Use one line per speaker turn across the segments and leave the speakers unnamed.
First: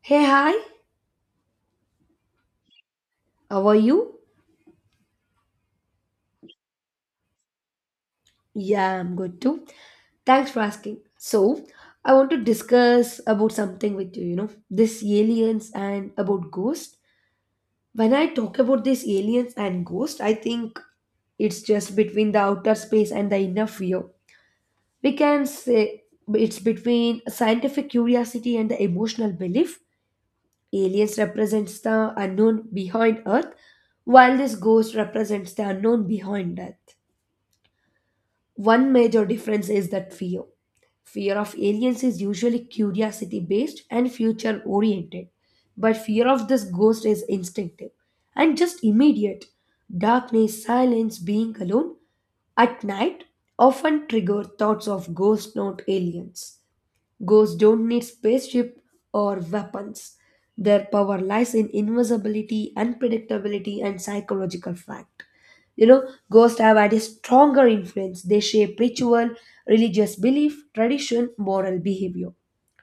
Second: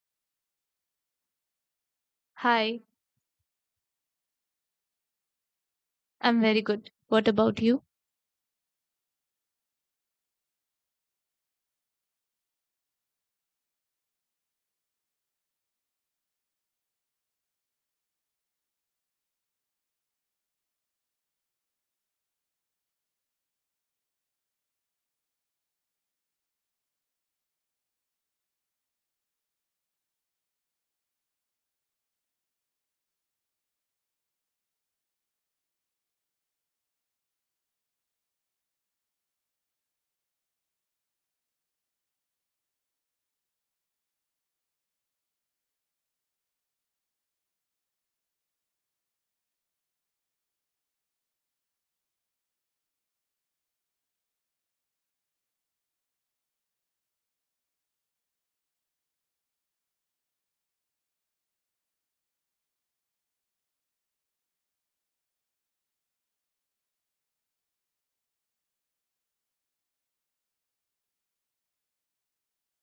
Hey, hi,
Hi,
how are you?
I'm very good. What about you?
Yeah, I'm good too. Thanks for asking. So, I want to discuss about something with you, this aliens and about ghosts. When I talk about these aliens and ghosts, I think it's just between the outer space and the inner fear. We can say it's between scientific curiosity and the emotional belief. Aliens represents the unknown behind Earth, while this ghost represents the unknown behind Earth. One major difference is that fear. Fear of aliens is usually curiosity based and future oriented, but fear of this ghost is instinctive and just immediate. Darkness, silence, being alone at night often trigger thoughts of ghosts, not aliens. Ghosts don't need spaceship or weapons. Their power lies in invisibility, unpredictability, and psychological fact. Ghosts have had a stronger influence. They shape ritual, religious belief, tradition, moral behavior.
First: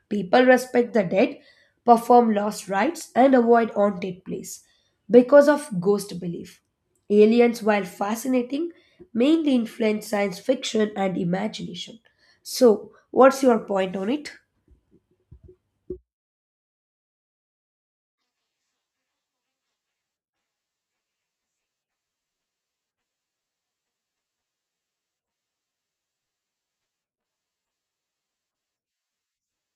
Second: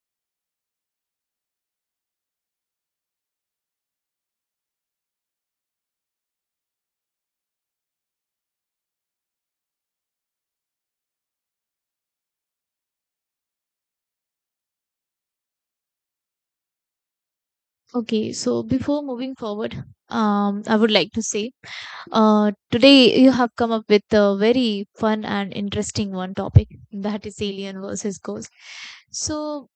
People respect the dead, perform lost rites, and avoid haunted place because of ghost belief. Aliens, while fascinating, mainly influence science fiction and imagination. So, what's your point on it?
Okay, so before moving forward, I would like to say, today you have come up with a very fun and interesting one topic, that is alien versus ghost. So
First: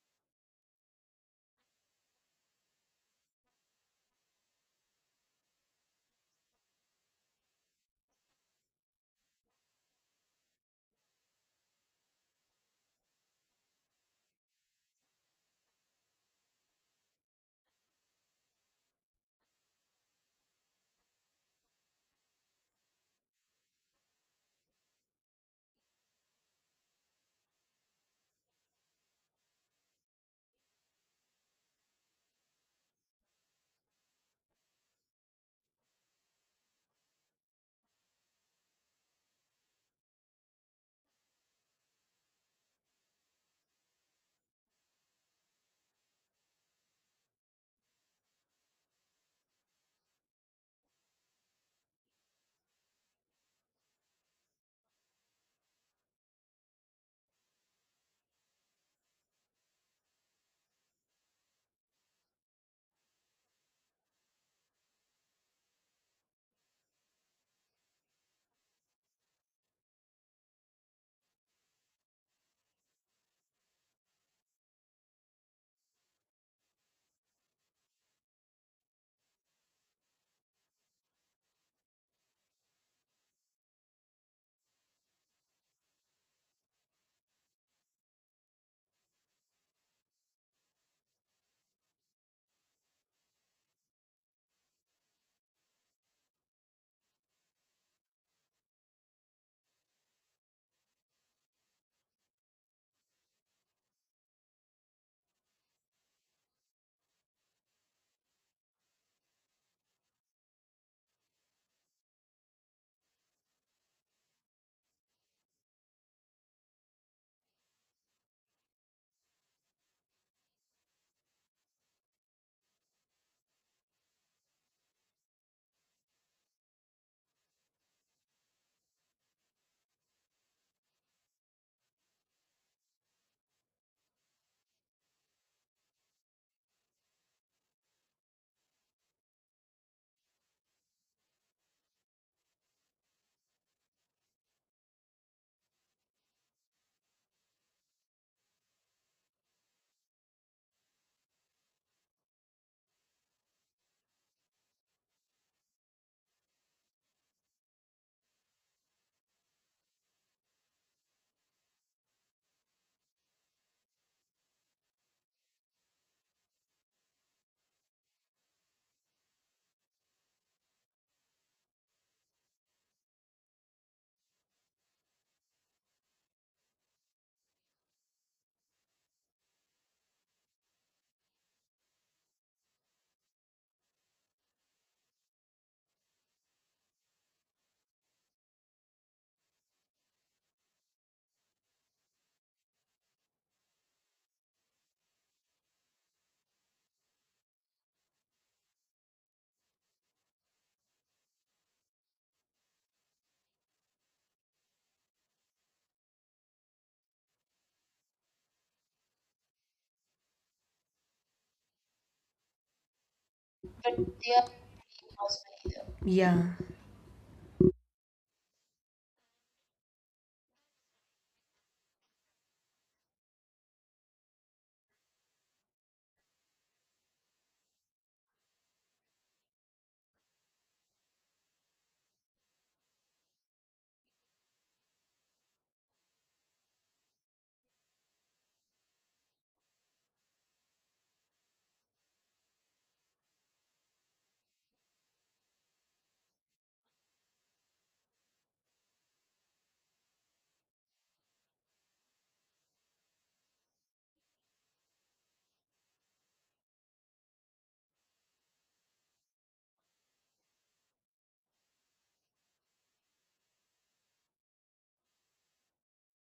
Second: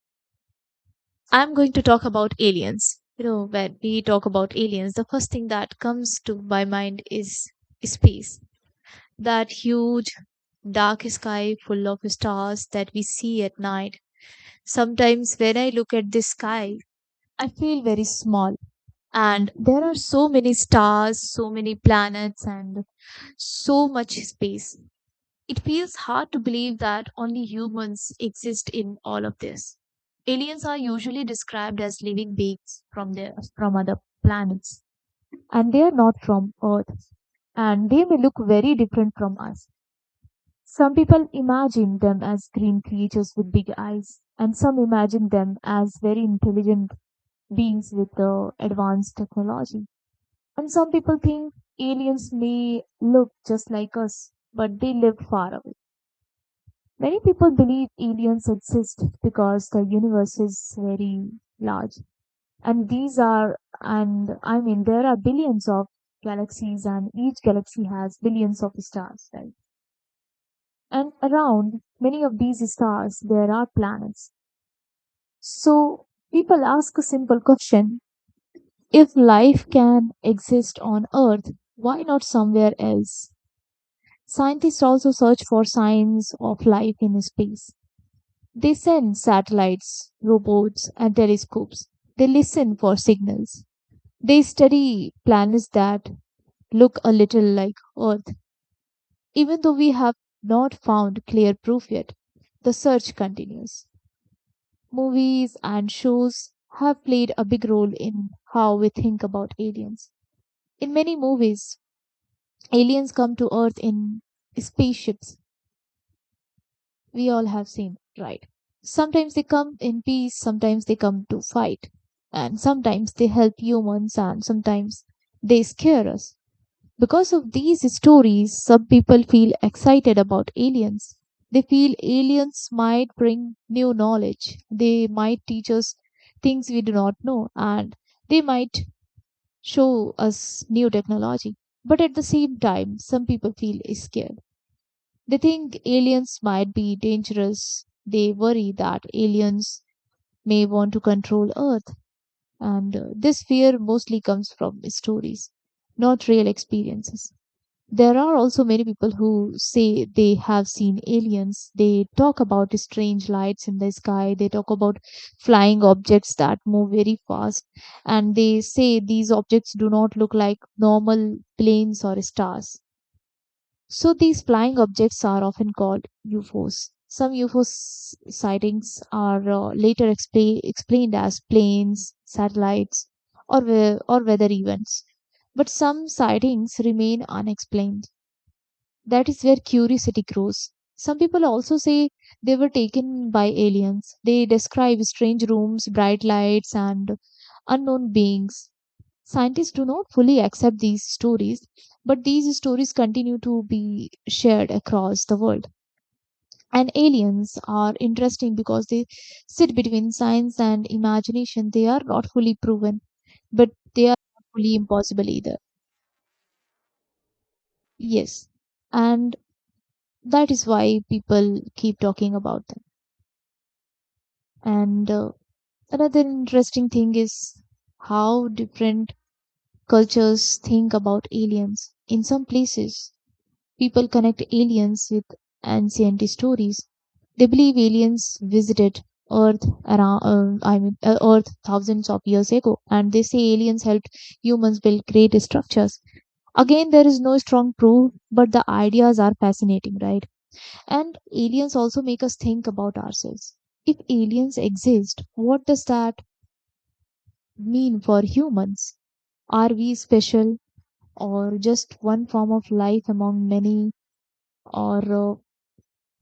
I'm going to talk about aliens. You know, when we talk about aliens, the first thing that comes to my mind is space. That huge dark sky full of stars that we see at night. Sometimes when I look at the sky, I feel very small. And there are so many stars, so many planets, and so much space. It feels hard to believe that only humans exist in all of this. Aliens are usually described as living beings from other planets, and they are not from Earth, and they may look very different from us. Some people imagine them as green creatures with big eyes, and some imagine them as very intelligent beings with advanced technology. And some people think aliens may look just like us, but they live far away. Many people believe aliens exist because the universe is very large. And I mean, there are billions of galaxies, and each galaxy has billions of stars, right? And around many of these stars, there are planets. So people ask a simple question. If life can exist on Earth, why not somewhere else? Scientists also search for signs of life in space. They send satellites, robots, and telescopes. They listen for signals. They study planets that look a little like Earth. Even though we have not found clear proof yet, the search continues. Movies and shows have played a big role in how we think about aliens. In many movies, aliens come to Earth in spaceships, we all have seen, right? Sometimes they come in peace, sometimes they come to fight, and sometimes they help humans, and sometimes they scare us. Because of these stories, some people feel excited about aliens. They feel aliens might bring new knowledge, they might teach us things we do not know, and they might show us new technology. But at the same time, some people feel scared. They think aliens might be dangerous. They worry that aliens may want to control Earth, and this fear mostly comes from stories, not real experiences. There are also many people who say they have seen aliens. They talk about strange lights in the sky. They talk about flying objects that move very fast. And they say these objects do not look like normal planes or stars. So these flying objects are often called UFOs. Some UFO sightings are later explained as planes, satellites, or weather events. But some sightings remain unexplained. That is where curiosity grows. Some people also say they were taken by aliens. They describe strange rooms, bright lights, and unknown beings. Scientists do not fully accept these stories, but these stories continue to be shared across the world. And aliens are interesting because they sit between science and imagination. They are not fully proven, but they are not fully impossible either.
Yeah.
Yes. And that is why people keep talking about them. And another interesting thing is how different cultures think about aliens. In some places, people connect aliens with ancient stories. They believe aliens visited Earth around, I mean, Earth thousands of years ago, and they say aliens helped humans build great structures. Again, there is no strong proof, but the ideas are fascinating, right? And aliens also make us think about ourselves. If aliens exist, what does that mean for humans? Are we special or just one form of life among many? Or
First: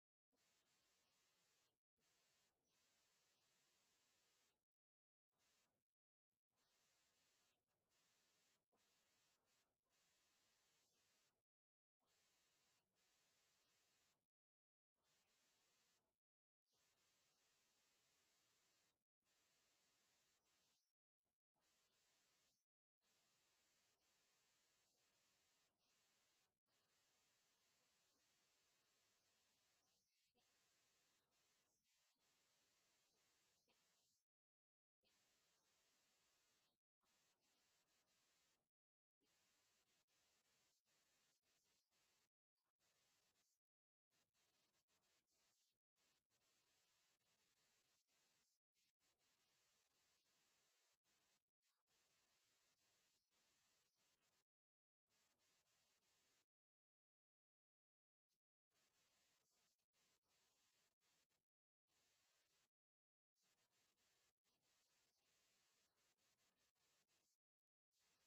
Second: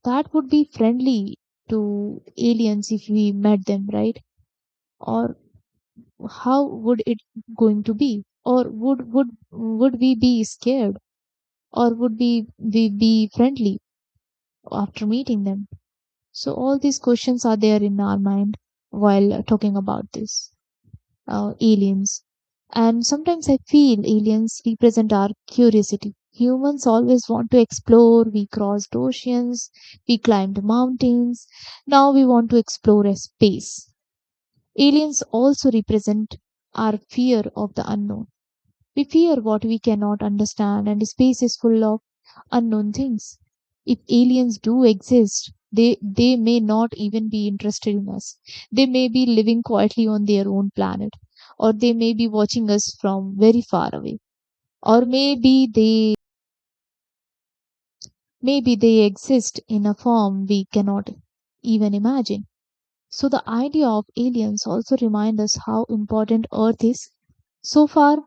That would be friendly to aliens if we met them, right? Or how would it going to be? Or would we be scared? Or would we be friendly after meeting them? So all these questions are there in our mind while talking about this, aliens. And sometimes I feel aliens represent our curiosity. Humans always want to explore. We crossed oceans, we climbed mountains. Now we want to explore a space. Aliens also represent our fear of the unknown. We fear what we cannot understand, and space is full of unknown things. If aliens do exist, they may not even be interested in us. They may be living quietly on their own planet, or they may be watching us from very far away. Or maybe they exist in a form we cannot even imagine. So the idea of aliens also reminds us how important Earth is. So far,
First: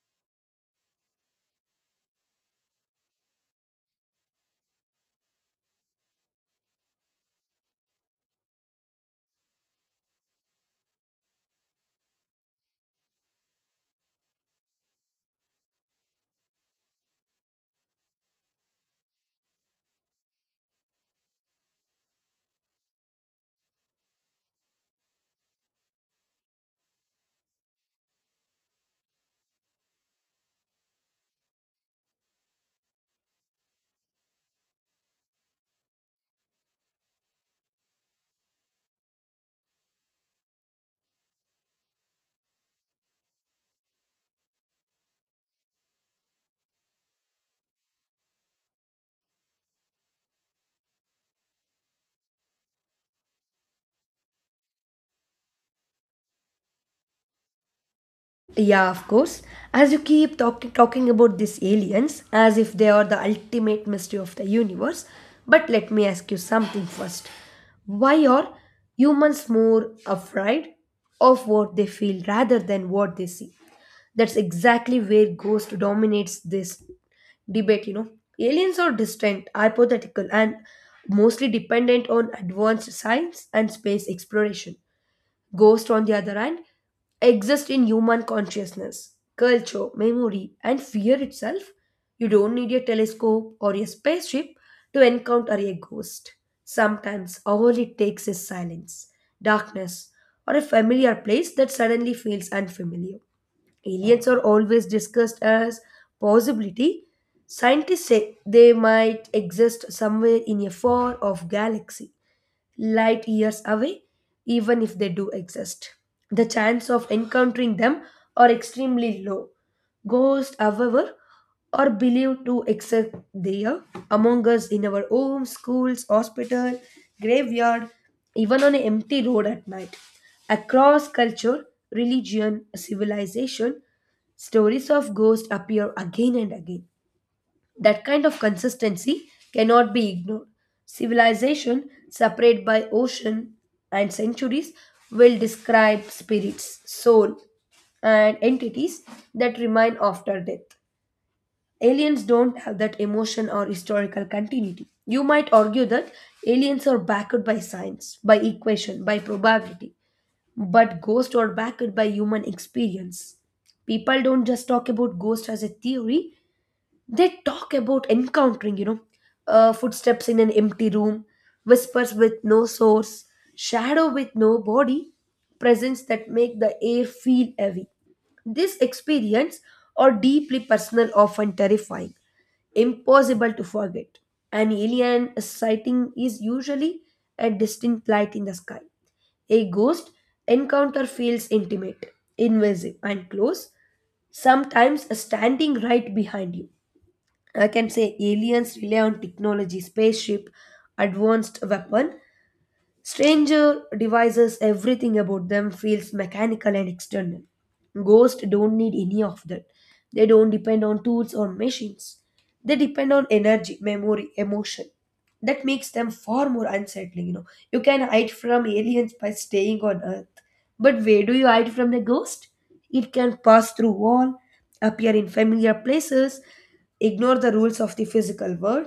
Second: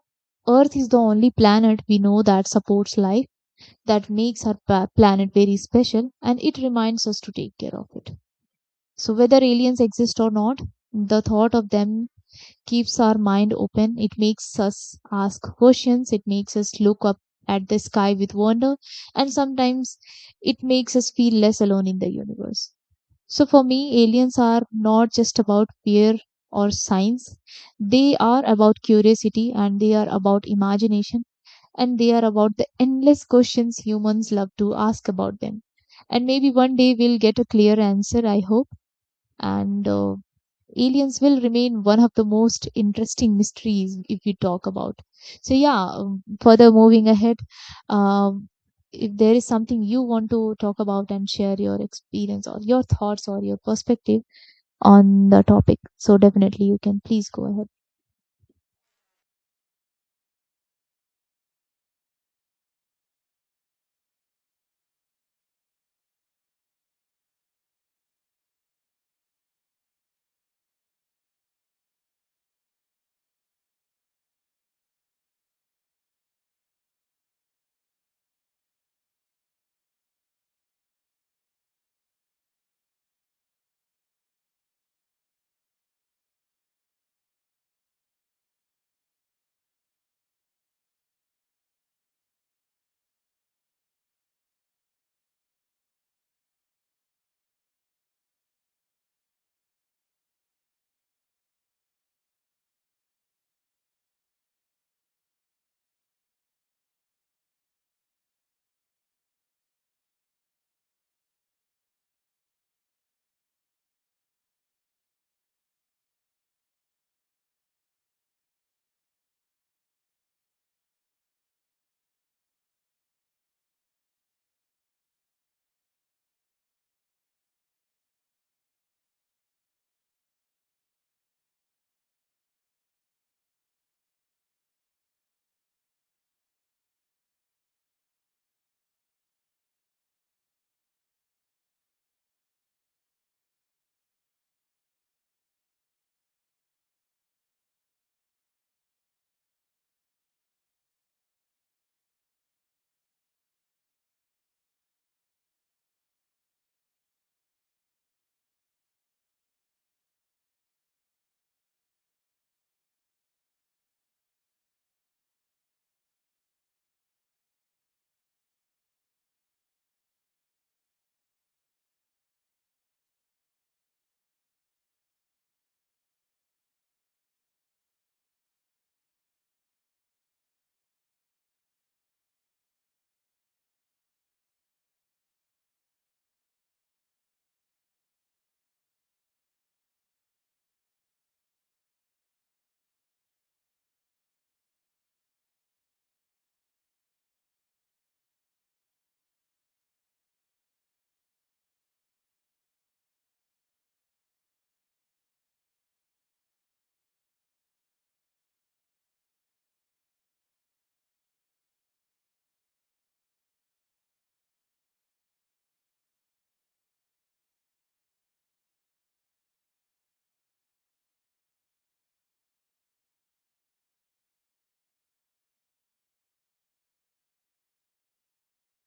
Earth is the only planet we know that supports life that makes our planet very special and it reminds us to take care of it. So, whether aliens exist or not, the thought of them keeps our mind open. It makes us ask questions, it makes us look up at the sky with wonder, and sometimes it makes us feel less alone in the universe. So, for me, aliens are not just about fear or science, they are about curiosity and they are about imagination and they are about the endless questions humans love to ask about them. And maybe one day we'll get a clear answer, I hope. And aliens will remain one of the most interesting mysteries if we talk about. So, yeah, further moving ahead, um, if there is something you want to talk about and share your experience or your thoughts or your perspective on the topic, so definitely you can please go ahead.
Yeah, of course. As you keep talking about these aliens as if they are the ultimate mystery of the universe, but let me ask you something first. Why are humans more afraid of what they feel rather than what they see? That's exactly where Ghost dominates this debate. Aliens are distant, hypothetical, and mostly dependent on advanced science and space exploration. Ghosts, on the other hand, exist in human consciousness, culture, memory, and fear itself. You don't need a telescope or a spaceship to encounter a ghost. Sometimes all it takes is silence, darkness, or a familiar place that suddenly feels unfamiliar. Aliens are always discussed as possibility. Scientists say they might exist somewhere in a far off galaxy light years away, even if they do exist. The chance of encountering them are extremely low. Ghosts, however, are believed to exist there among us in our homes, schools, hospital, graveyard, even on an empty road at night. Across culture, religion, civilization, stories of ghosts appear again and again. That kind of consistency cannot be ignored. Civilization, separated by ocean and centuries, will describe spirits, soul, and entities that remain after death. Aliens don't have that emotion or historical continuity. You might argue that aliens are backed by science, by equation, by probability, but ghosts are backed by human experience. People don't just talk about ghosts as a theory, they talk about encountering, footsteps in an empty room, whispers with no source, shadow with no body, presence that make the air feel heavy. This experience are deeply personal, often terrifying, impossible to forget. An alien sighting is usually a distinct light in the sky. A ghost encounter feels intimate, invasive, and close, sometimes standing right behind you. I can say aliens rely on technology, spaceship, advanced weapon, Stranger devices, everything about them feels mechanical and external. Ghosts don't need any of that. They don't depend on tools or machines. They depend on energy, memory, emotion. That makes them far more unsettling, you know. You can hide from aliens by staying on Earth. But where do you hide from the ghost? It can pass through wall, appear in familiar places, ignore the rules of the physical world.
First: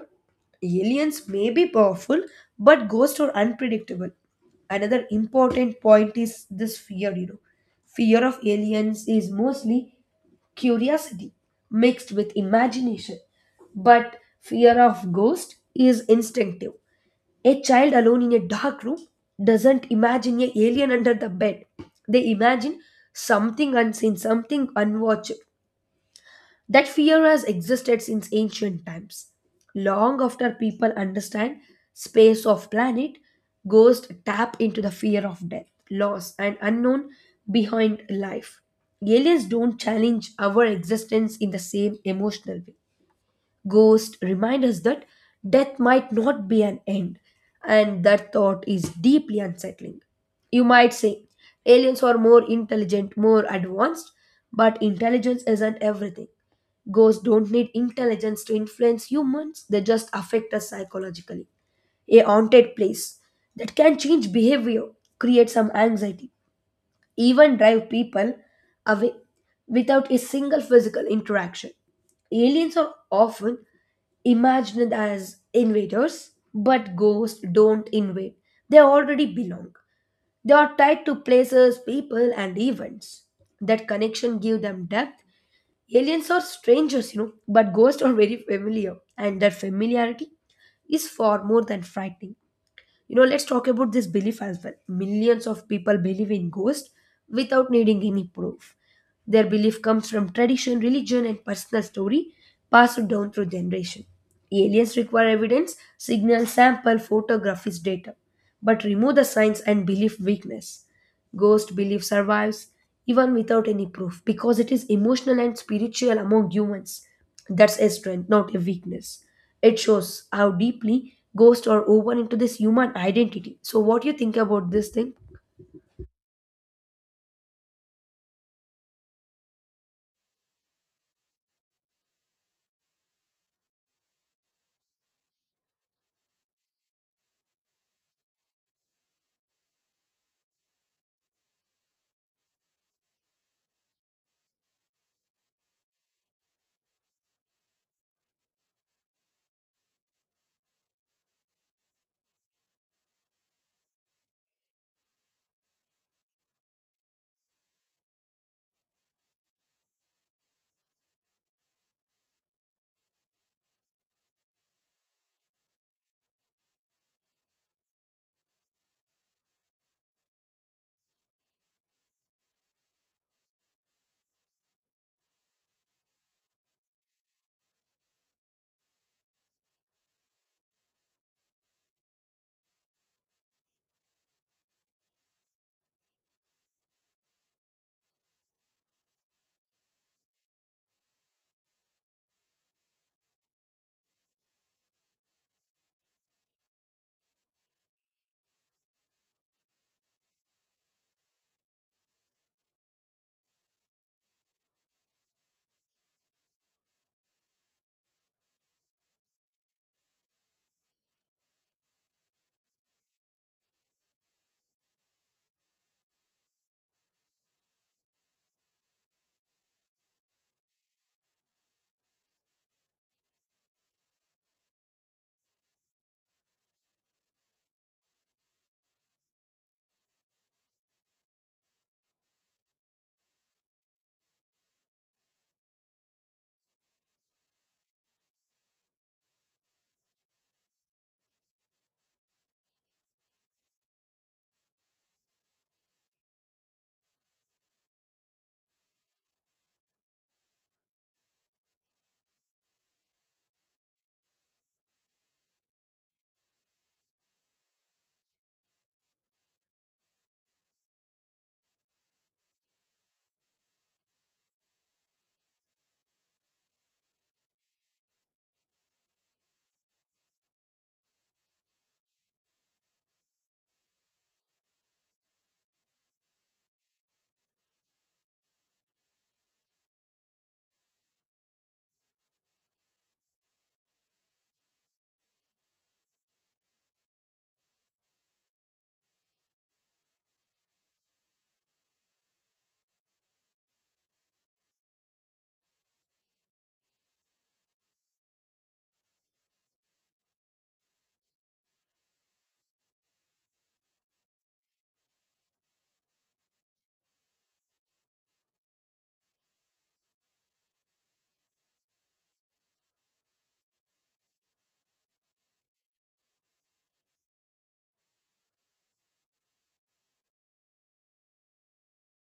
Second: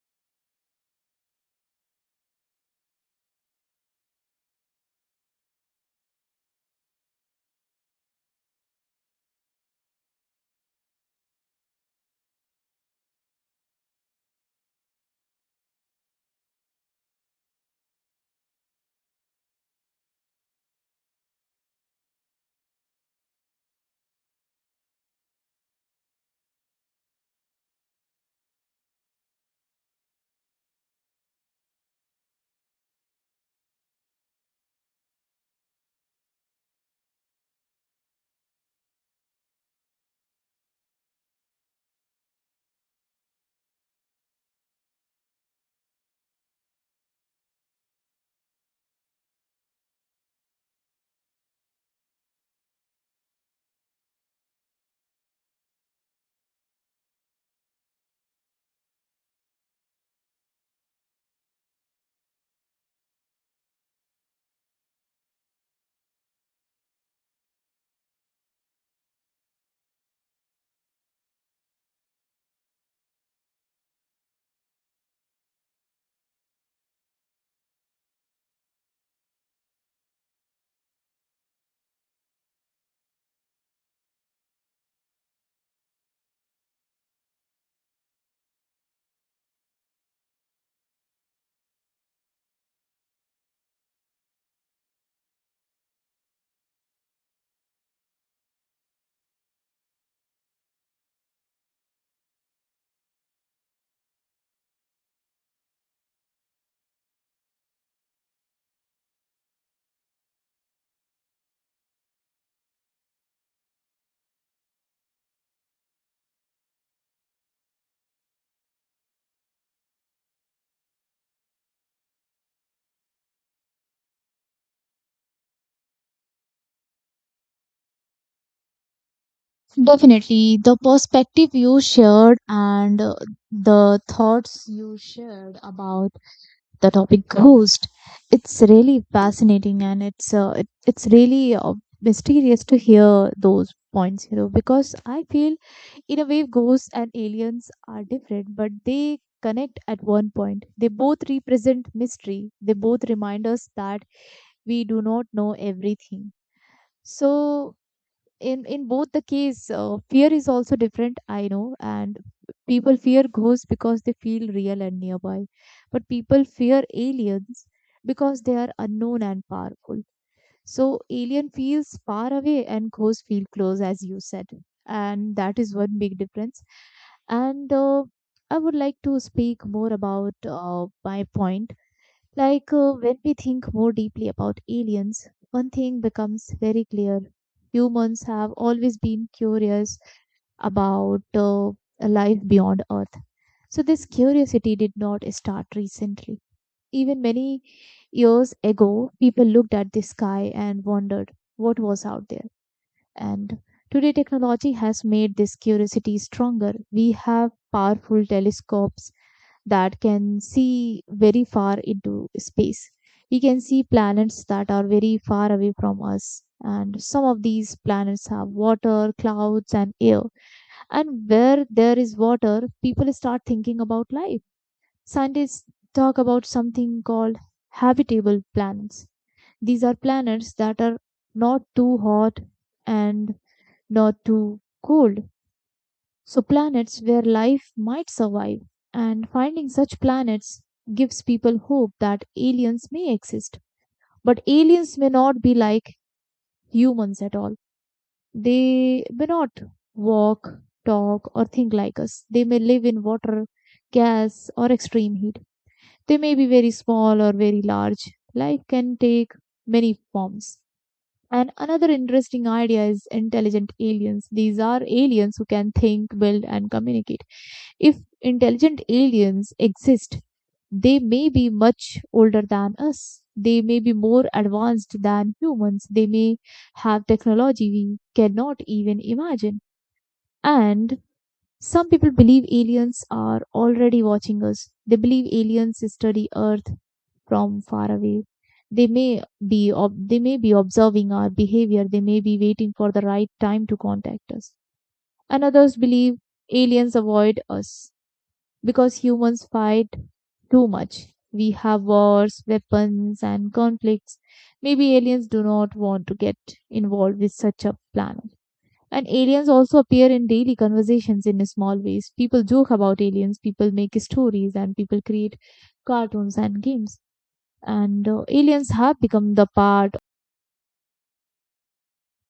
Aliens may be powerful, but ghosts are unpredictable. Another important point is this fear. Fear of aliens is mostly curiosity mixed with imagination, but fear of ghosts is instinctive. A child alone in a dark room doesn't imagine an alien under the bed. They imagine something unseen, something unwatched. That fear has existed since ancient times. Long after people understand space of planet, ghosts tap into the fear of death, loss, and unknown behind life. Aliens don't challenge our existence in the same emotional way. Ghosts remind us that death might not be an end, and that thought is deeply unsettling. You might say aliens are more intelligent, more advanced, but intelligence isn't everything. Ghosts don't need intelligence to influence humans, they just affect us psychologically. A haunted place that can change behavior creates some anxiety even drive people away without a single physical interaction. Aliens are often imagined as invaders, but ghosts don't invade. They already belong. They are tied to places, people, and events. That connection gives them depth. Aliens are strangers, but ghosts are very familiar, and that familiarity is far more than frightening. Let's talk about this belief as well. Millions of people believe in ghosts without needing any proof. Their belief comes from tradition, religion, and personal story passed down through generation. Aliens require evidence, signal, sample, photographies, data, but remove the science and belief weakness. Ghost belief survives even without any proof because it is emotional and spiritual among humans. That's a strength, not a weakness. It shows how deeply ghosts are woven into this human identity. So, what do you think about this thing?
Definitely, the perspective you shared and the thoughts you shared about the topic ghost, it's really fascinating and it's really mysterious to hear those points, you know, because I feel in a way ghosts and aliens are different, but they connect at one point. They both represent mystery. They both remind us that we do not know everything. So in both the case fear is also different, I know, and people fear ghosts because they feel real and nearby, but people fear aliens because they are unknown and powerful. So alien feels far away and ghosts feel close, as you said, and that is one big difference. And I would like to speak more about my point. When we think more deeply about aliens, one thing becomes very clear. Humans have always been curious about a life beyond Earth. So, this curiosity did not start recently. Even many years ago, people looked at the sky and wondered what was out there. And today, technology has made this curiosity stronger. We have powerful telescopes that can see very far into space. We can see planets that are very far away from us. And some of these planets have water, clouds, and air. And where there is water, people start thinking about life. Scientists talk about something called habitable planets. These are planets that are not too hot and nor too cold. So, planets where life might survive. And finding such planets gives people hope that aliens may exist. But aliens may not be like humans at all. They may not walk, talk, or think like us. They may live in water, gas, or extreme heat. They may be very small or very large. Life can take many forms. And another interesting idea is intelligent aliens. These are aliens who can think, build, and communicate. If intelligent aliens exist, they may be much older than us. They may be more advanced than humans. They may have technology we cannot even imagine. And some people believe aliens are already watching us. They believe aliens study Earth from far away. They may be they may be observing our behavior. They may be waiting for the right time to contact us. And others believe aliens avoid us because humans fight too much. We have wars, weapons, and conflicts. Maybe aliens do not want to get involved with such a planet. And aliens also appear in daily conversations in small ways. People joke about aliens, people make stories, and people create cartoons and games. And aliens have become the part,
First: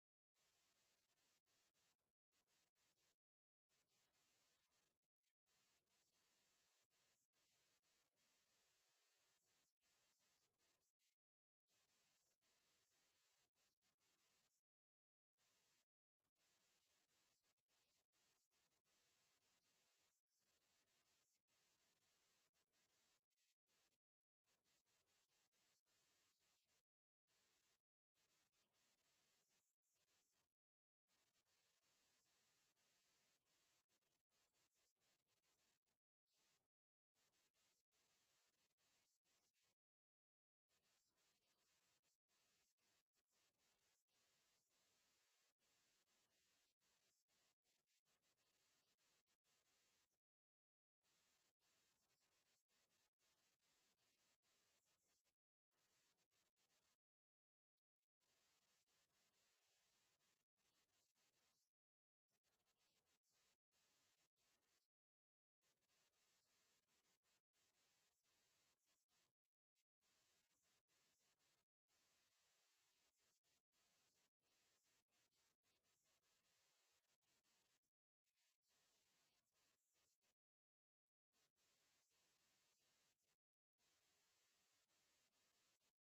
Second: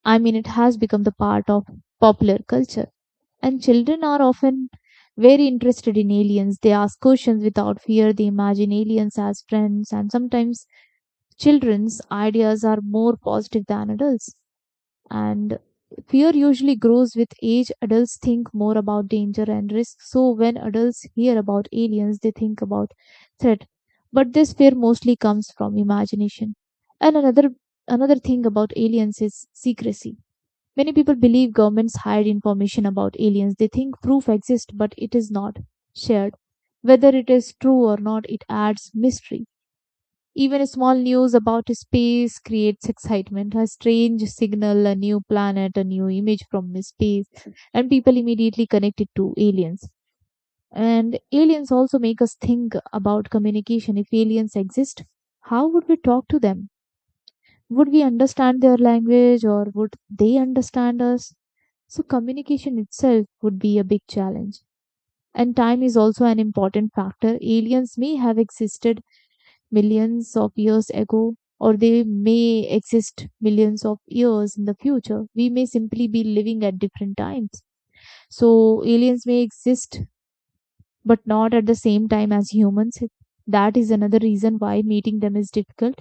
I mean, it has become the part of popular culture. And children are often very interested in aliens. They ask questions without fear, they imagine aliens as friends, and sometimes children's ideas are more positive than adults. And fear usually grows with age. Adults think more about danger and risk, so when adults hear about aliens they think about threat, but this fear mostly comes from imagination. And another thing about aliens is secrecy. Many people believe governments hide information about aliens. They think proof exists but it is not shared. Whether it is true or not, it adds mystery. Even a small news about space creates excitement. A strange signal, a new planet, a new image from space, and people immediately connect it to aliens. And aliens also make us think about communication. If aliens exist, how would we talk to them? Would we understand their language or would they understand us? So, communication itself would be a big challenge. And time is also an important factor. Aliens may have existed millions of years ago, or they may exist millions of years in the future. We may simply be living at different times. So, aliens may exist, but not at the same time as humans. That is another reason why meeting them is difficult.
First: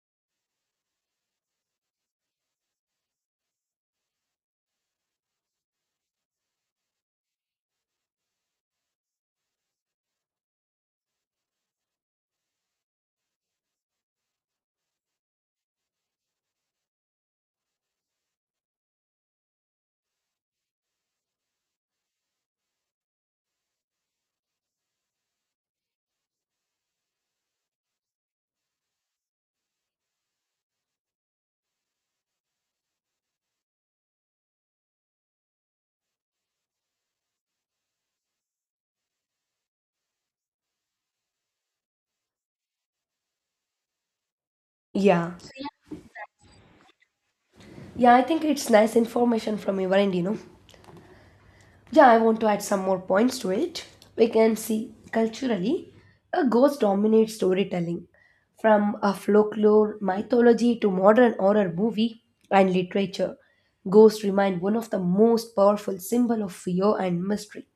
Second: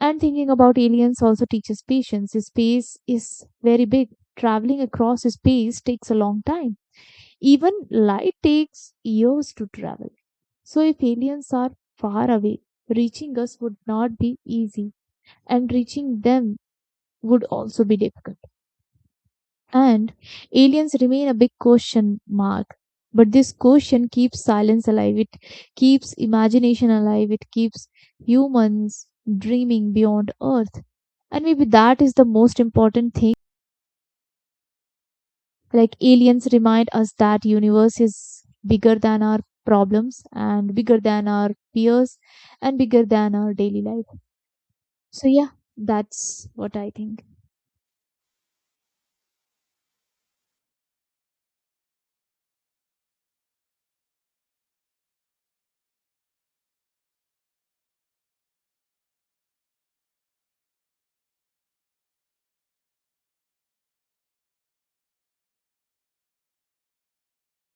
And thinking about aliens also teaches patience. Space is very big. Traveling across space takes a long time. Even light takes years to travel. So, if aliens are far away, reaching us would not be easy and reaching them would also be difficult. And aliens remain a big question mark. But this question keeps silence alive, it keeps imagination alive, it keeps humans dreaming beyond Earth. And maybe that is the most important thing. Like aliens remind us that universe is bigger than our problems and bigger than our fears and bigger than our daily life. So
Yeah.
yeah, that's what I think.
Yeah, I think it's nice information from your end. Yeah, I want to add some more points to it. We can see culturally, a ghost dominates storytelling. From a folklore mythology to modern horror movie and literature, ghosts remain one of the most powerful symbol of fear and mystery.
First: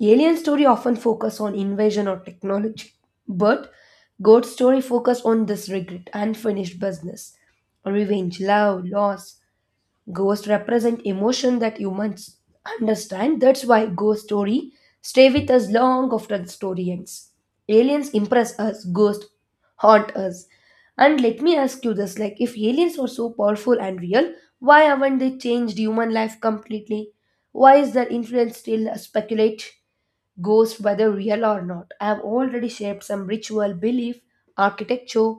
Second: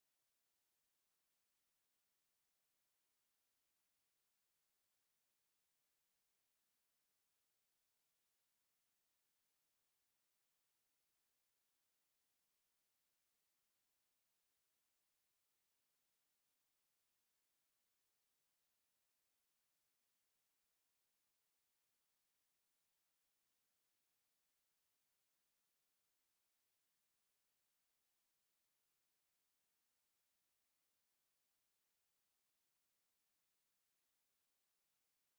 Alien story often focus on invasion or technology, but God's story focus on this regret, unfinished business, revenge, love, loss. Ghosts represent emotion that humans understand. That's why ghost story stay with us long after the story ends. Aliens impress us, ghosts haunt us. And let me ask you this: like, if aliens are so powerful and real, why haven't they changed human life completely? Why is their influence still speculate? Ghosts, whether real or not, have already shaped some ritual, belief, architecture,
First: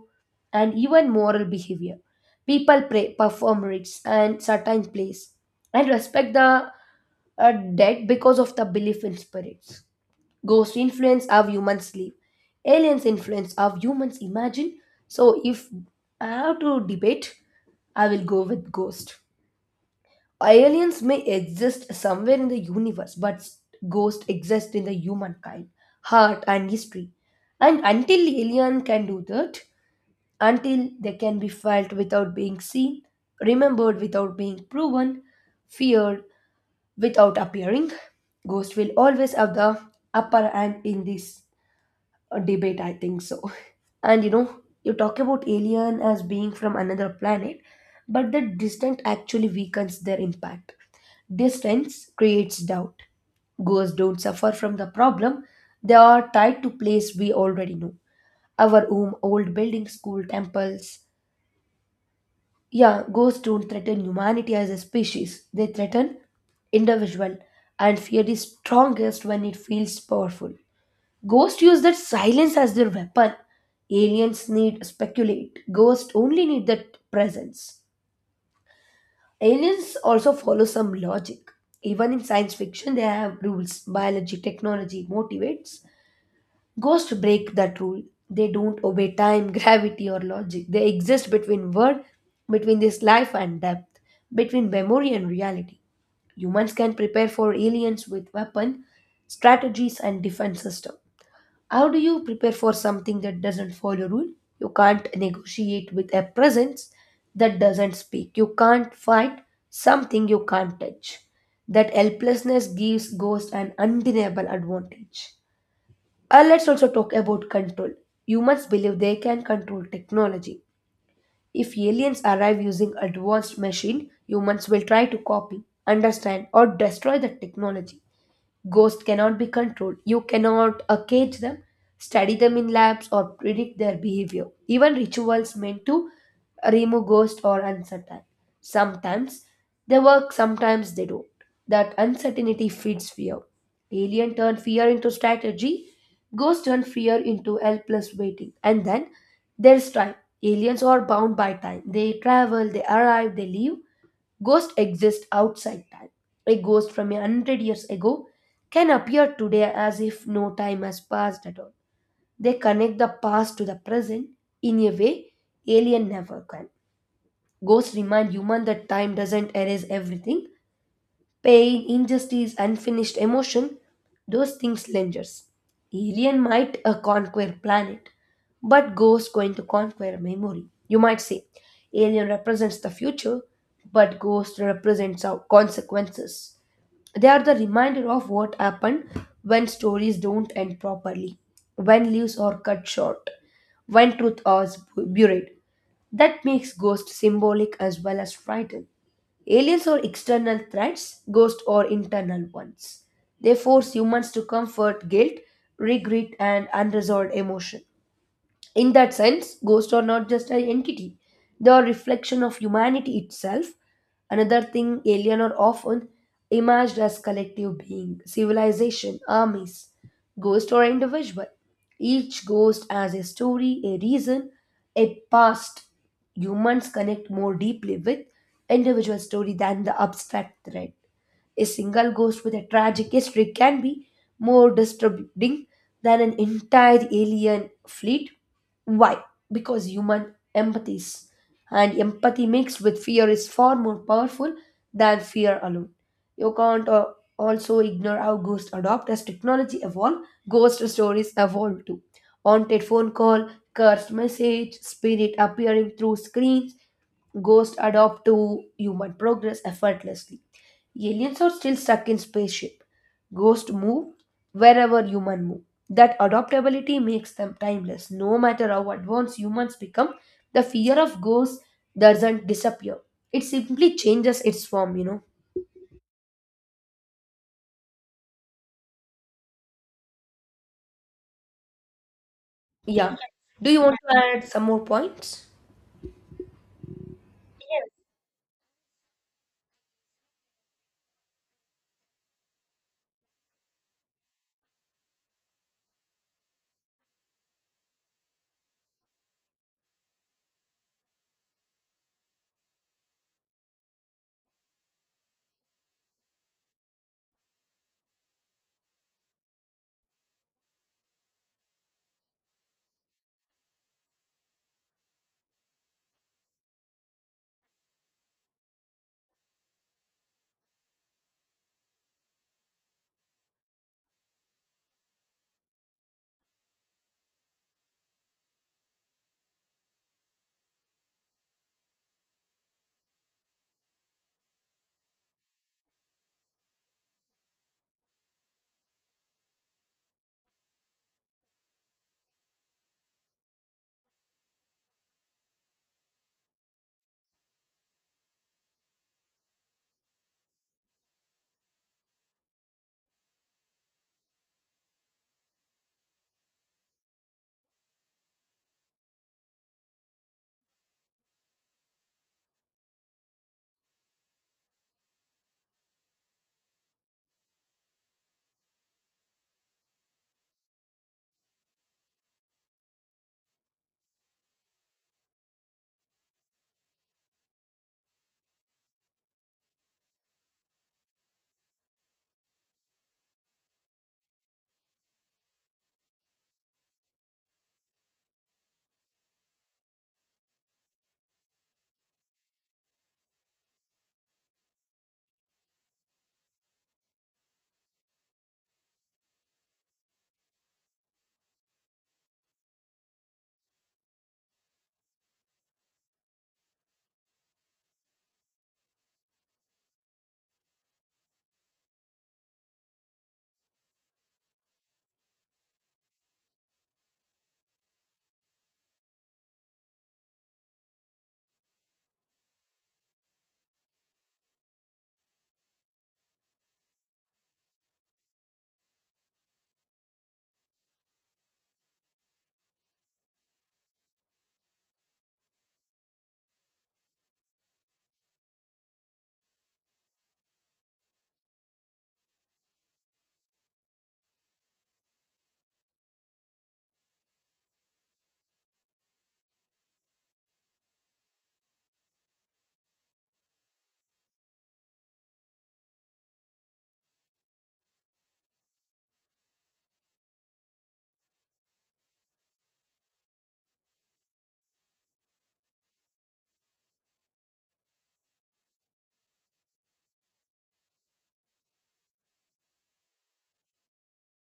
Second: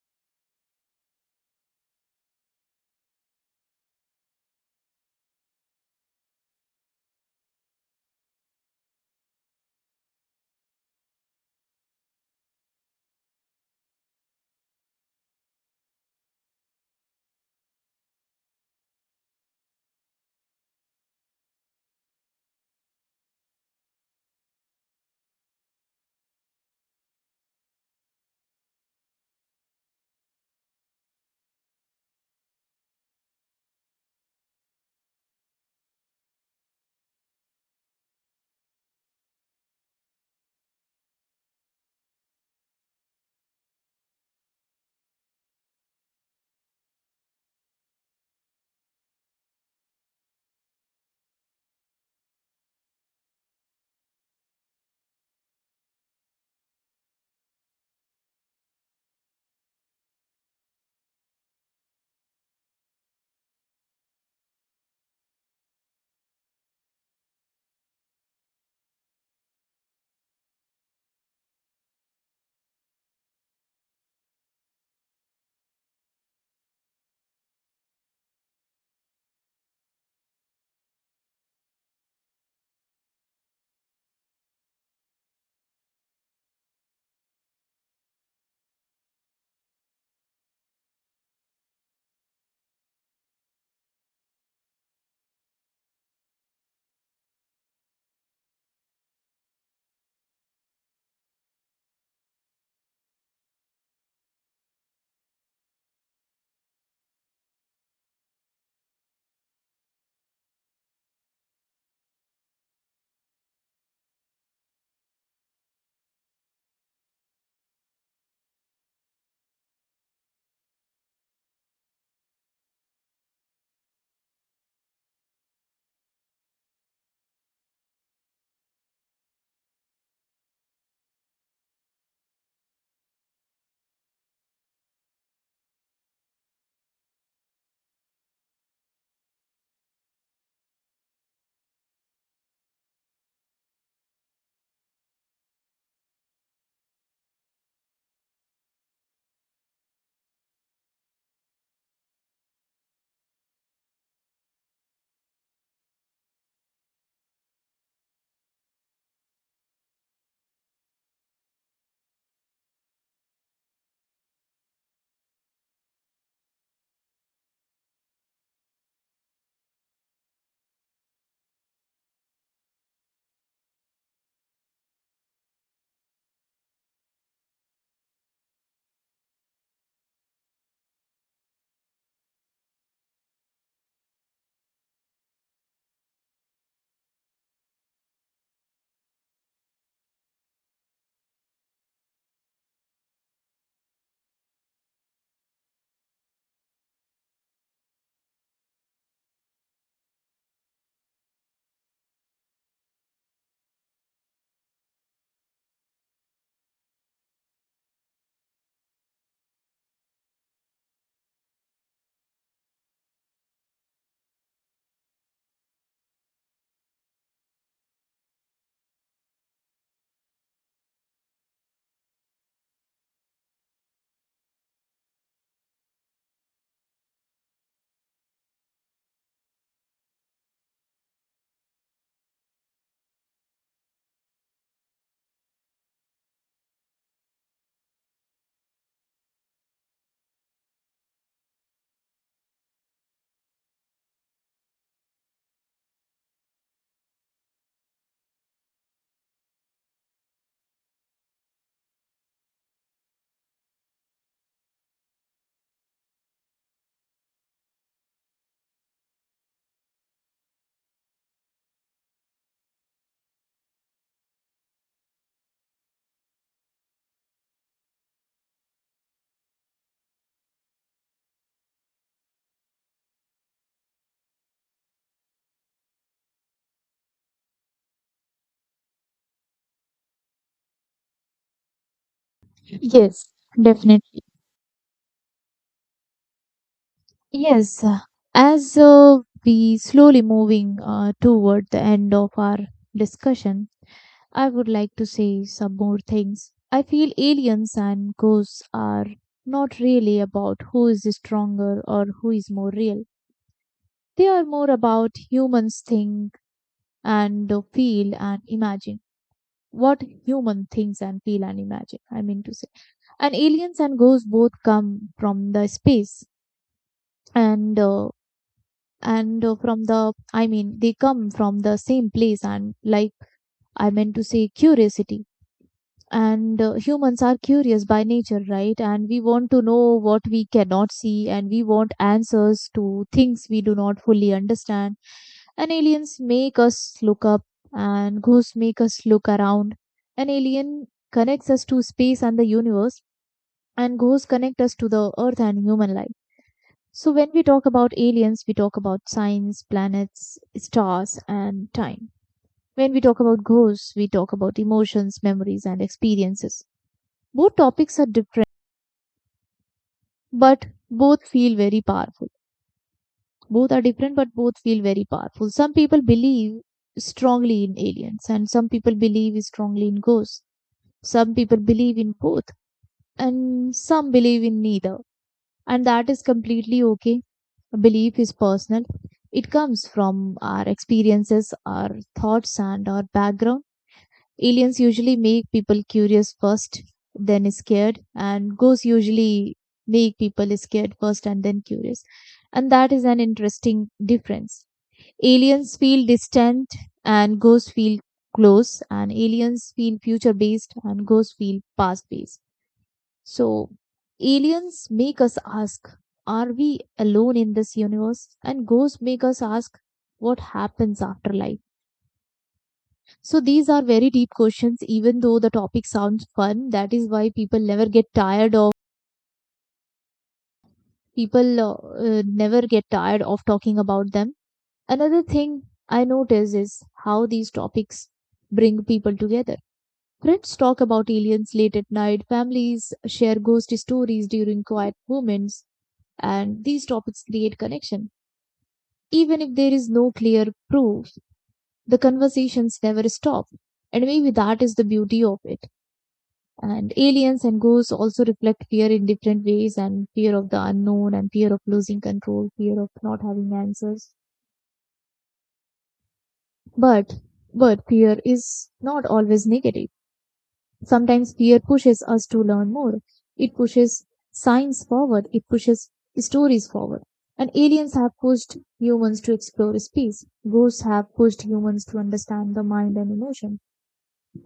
and even moral behavior. People pray, perform rites, and certain plays, and respect the dead because of the belief in spirits. Ghosts influence how humans live. Aliens influence how humans imagine. So, if I have to debate, I will go with ghost aliens may exist somewhere in the universe, but ghosts exist in the humankind, heart, and history. And until alien can do that, until they can be felt without being seen, remembered without being proven, feared without appearing, ghosts will always have the upper hand in this debate. I think so. And you know, you talk about alien as being from another planet, but the distance actually weakens their impact. Distance creates doubt. Ghosts don't suffer from the problem, they are tied to place we already know. Our home, old buildings, school, temples. Yeah, ghosts don't threaten humanity as a species, they threaten individual, and fear is strongest when it feels powerful. Ghosts use that silence as their weapon. Aliens need speculate. Ghosts only need that presence. Aliens also follow some logic. Even in science fiction, they have rules. Biology, technology motivates. Ghosts break that rule. They don't obey time, gravity, or logic. They exist between world, between this life and death, between memory and reality. Humans can prepare for aliens with weapon, strategies, and defense system. How do you prepare for something that doesn't follow rule? You can't negotiate with a presence that doesn't speak. You can't fight something you can't touch. That helplessness gives ghosts an undeniable advantage. Let's also talk about control. Humans believe they can control technology. If aliens arrive using advanced machine, humans will try to copy, understand, or destroy the technology. Ghosts cannot be controlled. You cannot cage them, study them in labs, or predict their behavior. Even rituals meant to remove ghosts are uncertain. Sometimes they work, sometimes they don't. That uncertainty feeds fear. Alien turn fear into strategy, ghosts turn fear into helpless waiting. And then there's time. Aliens are bound by time. They travel, they arrive, they leave. Ghosts exist outside time. A ghost from a hundred years ago can appear today as if no time has passed at all. They connect the past to the present in a way alien never can. Ghosts remind human that time doesn't erase everything, pain, injustice, unfinished emotion, those things lingers. Alien might conquer planet, but Ghost going to conquer memory. You might say, Alien represents the future, but Ghost represents our consequences. They are the reminder of what happened when stories don't end properly, when leaves are cut short, when truth is buried. That makes Ghost symbolic as well as frightened. Aliens are external threats, ghosts are internal ones. They force humans to comfort guilt, regret, and unresolved emotion. In that sense, ghosts are not just an entity, they are a reflection of humanity itself. Another thing, alien are often imagined as collective being, civilization, armies, Ghosts are individual. Each ghost has a story, a reason, a past. Humans connect more deeply with individual story than the abstract thread. A single ghost with a tragic history can be more disturbing than an entire alien fleet. Why? Because human empathy is, and empathy mixed with fear is far more powerful than fear alone. You can't also ignore how ghosts adopt as technology evolve. Ghost stories evolve too. Haunted phone call, cursed message, spirit appearing through screens. Ghosts adopt to human progress effortlessly. Aliens are still stuck in spaceship. Ghosts move wherever human move. That adaptability makes them timeless. No matter how advanced humans become, the fear of ghosts doesn't disappear. It simply changes its form. Yeah.
Yes,
Do you want to
definitely.
add some more points?
Yes, as we slowly moving toward the end of our discussion, I would like to say some more things. I feel aliens and ghosts are not really about who is stronger or who is more real. They are more about humans think and feel and imagine. What human thinks and feel and imagine, I mean to say. And aliens and ghosts both come from the space and uh, and from the I mean they come from the same place, and like I meant to say, curiosity. And Humans are curious by nature, right? And we want to know what we cannot see, and we want answers to things we do not fully understand. And aliens make us look up and ghosts make us look around. An alien connects us to space and the universe, and ghosts connect us to the earth and human life. So, when we talk about aliens, we talk about signs, planets, stars, and time. When we talk about ghosts, we talk about emotions, memories, and experiences. Both topics are different, but both feel very powerful. Both are different, but both feel very powerful. Some people believe strongly in aliens, and some people believe strongly in ghosts. Some people believe in both, and some believe in neither. And that is completely okay. Belief is personal. It comes from our experiences, our thoughts, and our background. Aliens usually make people curious first, then scared, and ghosts usually make people scared first and then curious. And that is an interesting difference. Aliens feel distant, and ghosts feel close, and aliens feel future based, and ghosts feel past based. So, aliens make us ask, are we alone in this universe? And ghosts make us ask, what happens after life? So, these are very deep questions, even though the topic sounds fun. That is why people never get tired of talking about them. Another thing I notice is how these topics bring people together. Friends talk about aliens late at night, families share ghost stories during quiet moments, and these topics create connection. Even if there is no clear proof, the conversations never stop. And maybe that is the beauty of it. And aliens and ghosts also reflect fear in different ways, and fear of the unknown and fear of losing control, fear of not having answers. But but fear is not always negative. Sometimes fear pushes us to learn more. It pushes science forward. It pushes stories forward. And aliens have pushed humans to explore space. Ghosts have pushed humans to understand the mind and emotion.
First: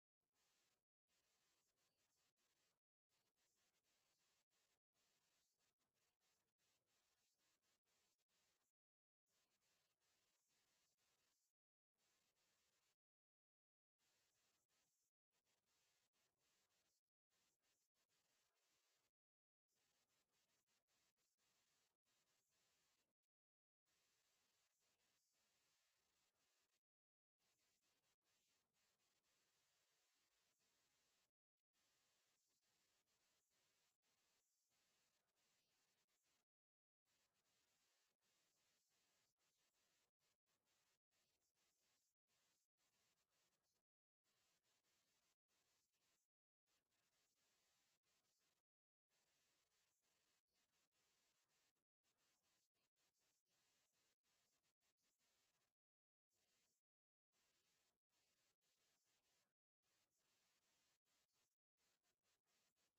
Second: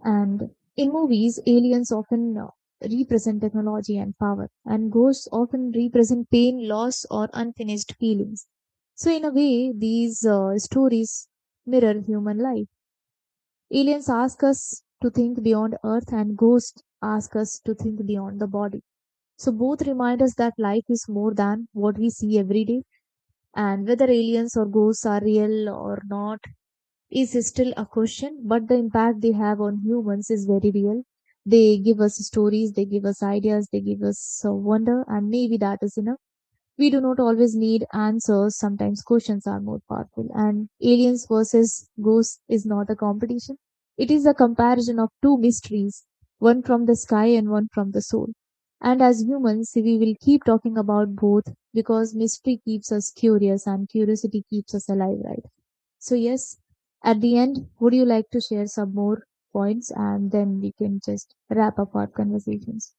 And in movies, aliens often represent technology and power, and ghosts often represent pain, loss, or unfinished feelings. So, in a way, these stories mirror human life. Aliens ask us to think beyond Earth, and ghosts ask us to think beyond the body. So, both remind us that life is more than what we see every day. And whether aliens or ghosts are real or not is still a question, but the impact they have on humans is very real. They give us stories, they give us ideas, they give us wonder, and maybe that is enough. We do not always need answers, sometimes questions are more powerful. And aliens versus ghosts is not a competition, it is a comparison of two mysteries, one from the sky and one from the soul. And as humans, we will keep talking about both because mystery keeps us curious and curiosity keeps us alive, right? So, yes, at the end, would you like to share some more points and then we can just wrap up our conversations?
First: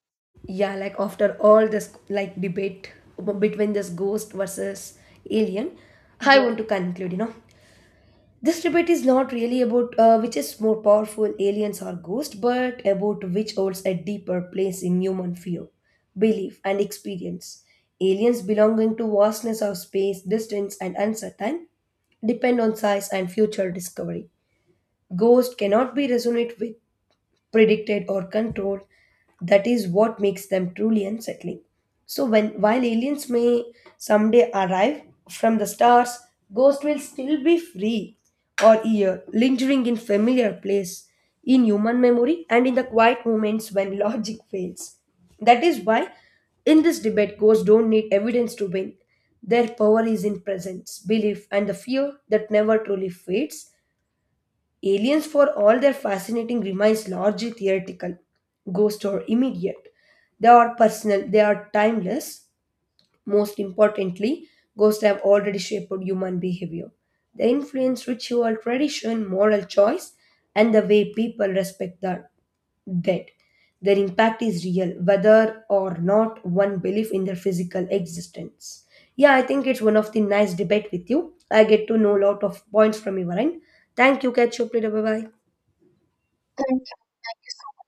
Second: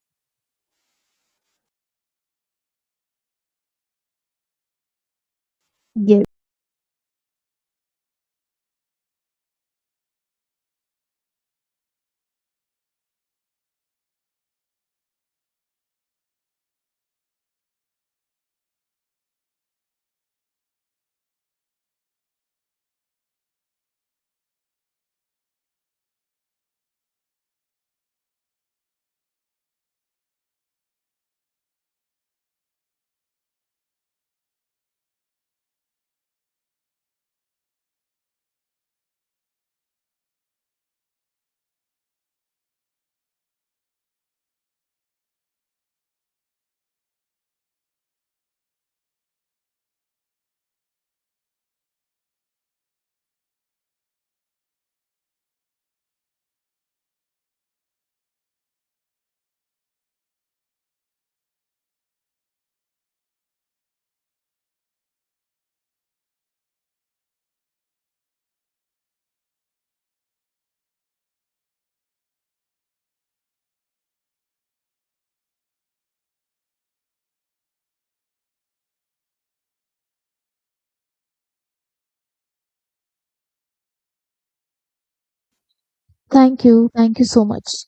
Yeah, like after all this like debate between this ghost versus alien,
Yes.
I want to conclude, This debate is not really about which is more powerful, aliens or ghosts, but about which holds a deeper place in human fear, belief, and experience. Aliens belonging to vastness of space, distance, and uncertain depend on size and future discovery. Ghosts cannot be resonated with predicted or controlled. That is what makes them truly unsettling. So when while aliens may someday arrive from the stars, ghosts will still be free or here, lingering in familiar place, in human memory and in the quiet moments when logic fails. That is why in this debate, ghosts don't need evidence to win. Their power is in presence, belief, and the fear that never truly fades. Aliens, for all their fascinating, remains largely theoretical, ghost or immediate. They are personal, they are timeless. Most importantly, ghosts have already shaped human behavior. They influence ritual, tradition, moral choice, and the way people respect the dead. Their impact is real, whether or not one believes in their physical existence. Yeah, I think it's one of the nice debate with you. I get to know a lot of points from your end. Thank you. Catch you up later. Bye bye.
Thank you. Thank you so much.